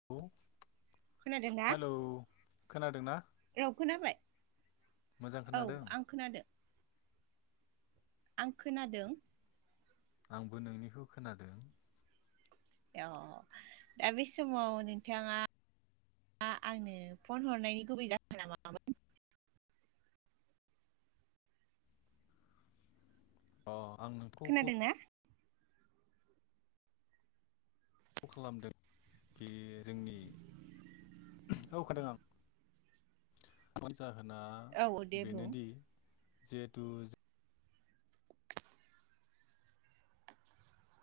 [inaudible] खोनादोंना हेलौ खोनादोंना औ खोनाबाय? मोजां औ खोनादों आं खोनादों। आं खोनादों। आंबो नोंनिखौ खोनादों। औ दा बे समाव नोंथाङा आ आंनो फन हरनायनि गुबै जा होना मामोन? अ आं नों खोनादों ना? खालामदों कि जोंनि [unintelligible] जाहोना औ औ दे बुं बेनोदि जिहेथु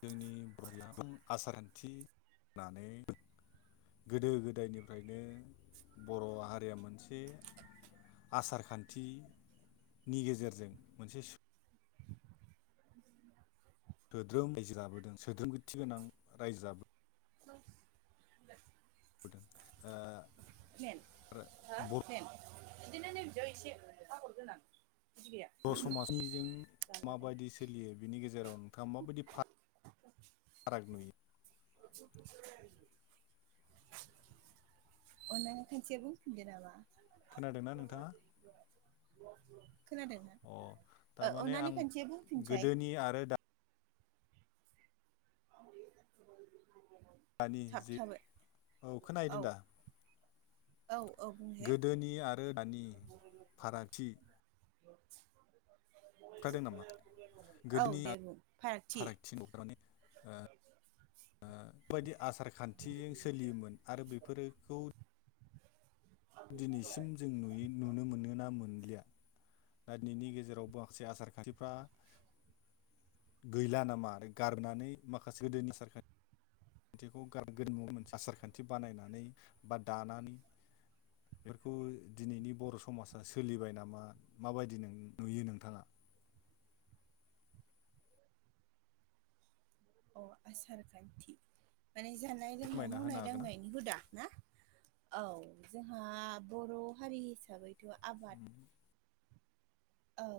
जोंनि [inaudible] आसार खान्थि होननानै। गोदो गोदायनिफ्रायनो बर' हारिया मोनसे। आसार खान्थिनि गेजेरजों मोनसे सु सोद्रोम रायजो जाबोदों सोद्रोमथि गोनां रायजो जाबो दों ओ मेन हो बर' मेन बिदिनो नै बिदियाव एसे आगर गोनां बिदि गैया बर' समाजनिजों जालादों माबायदि सोलियो बिनि गेजेराव नोंथाङा माबायदि फा फारागा नुयो [unintelligible] अननानै खनसे बुंफिनदों नामा? खोनादोंना नोंथाङा? खोनादोंना अ अननानै ओ खनसे बुंफिनसाय। नि आरो दा दानि जि थाबथाबाय औ खोनाहैदों दा? औ औ बुं गोदोनि आरो दानि फारागथि होबथादों नामा औ दे बुं फारागथि थिन [unintelligible] ओ बे बायदि आसार खान्थि सोलियोमोन आरो बेफोरखौ दिनैसिम जों नुयो नुनो मोनो ना मोनलिया दा बिनि गेजेराव माखासे आसार खान्थिफ्रा गैला नामा आरो गारनानै माखासे गोदोनि सारखान्थि [unintelligible] मोनसे आसार खान्थि बानायनानै बा दानानै बेफोरखौ दिनैनि बर समाजा सोलिबाय नामा माबायदि नुयो नोंथाङा आसार खान्थि माने जानाय लोंनाय फोरमायना होनो मावनाय हागोन ना? दांनायनि हुदा ना औ जोंहा बर हारि हिसाबैथ आबाद औ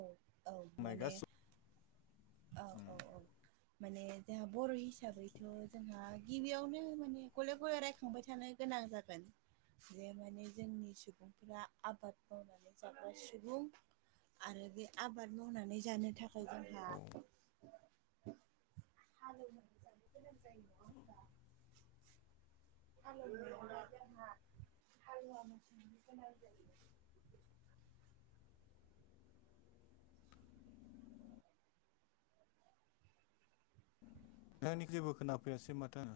औ माने औ उम औ औ माने जोंहा बर हिसाबैथ जोंहा गिबियावनो माने गले गले रायखांबाय थानाय गोनां जागोन जे माने जोंनि सुबुंफोरा आबाद मावनानै जाग्रा सुबुं आरो बे आबाद मावनानै जानो थाखाय जोंहा औ [inaudible] हालेवनानै जानो गोनां जायो नङा होमबा [inaudible] [unintelligible] नोंथांनि जेबो खोनाफैयासै माथो आं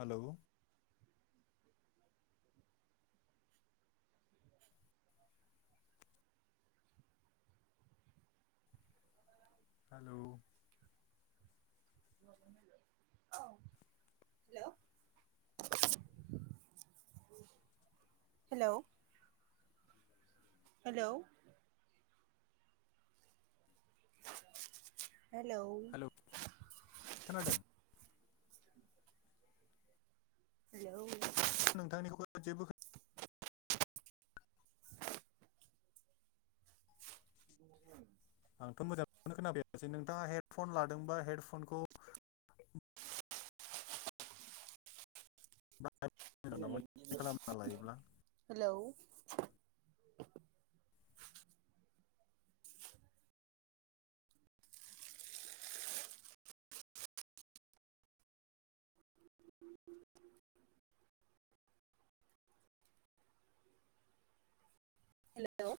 हेलौ [inaudible] हेलौ हेलौ हेलौ खोनादों [unintelligible] नोंथांनिखौ जेबो खोना आंथ मोजांखौनो खोनायासै नोंथांङा हेडफन लादोंबा हेडफनखौ बाहाय नामा खालामना लायोब्ला हेलौ हेलौ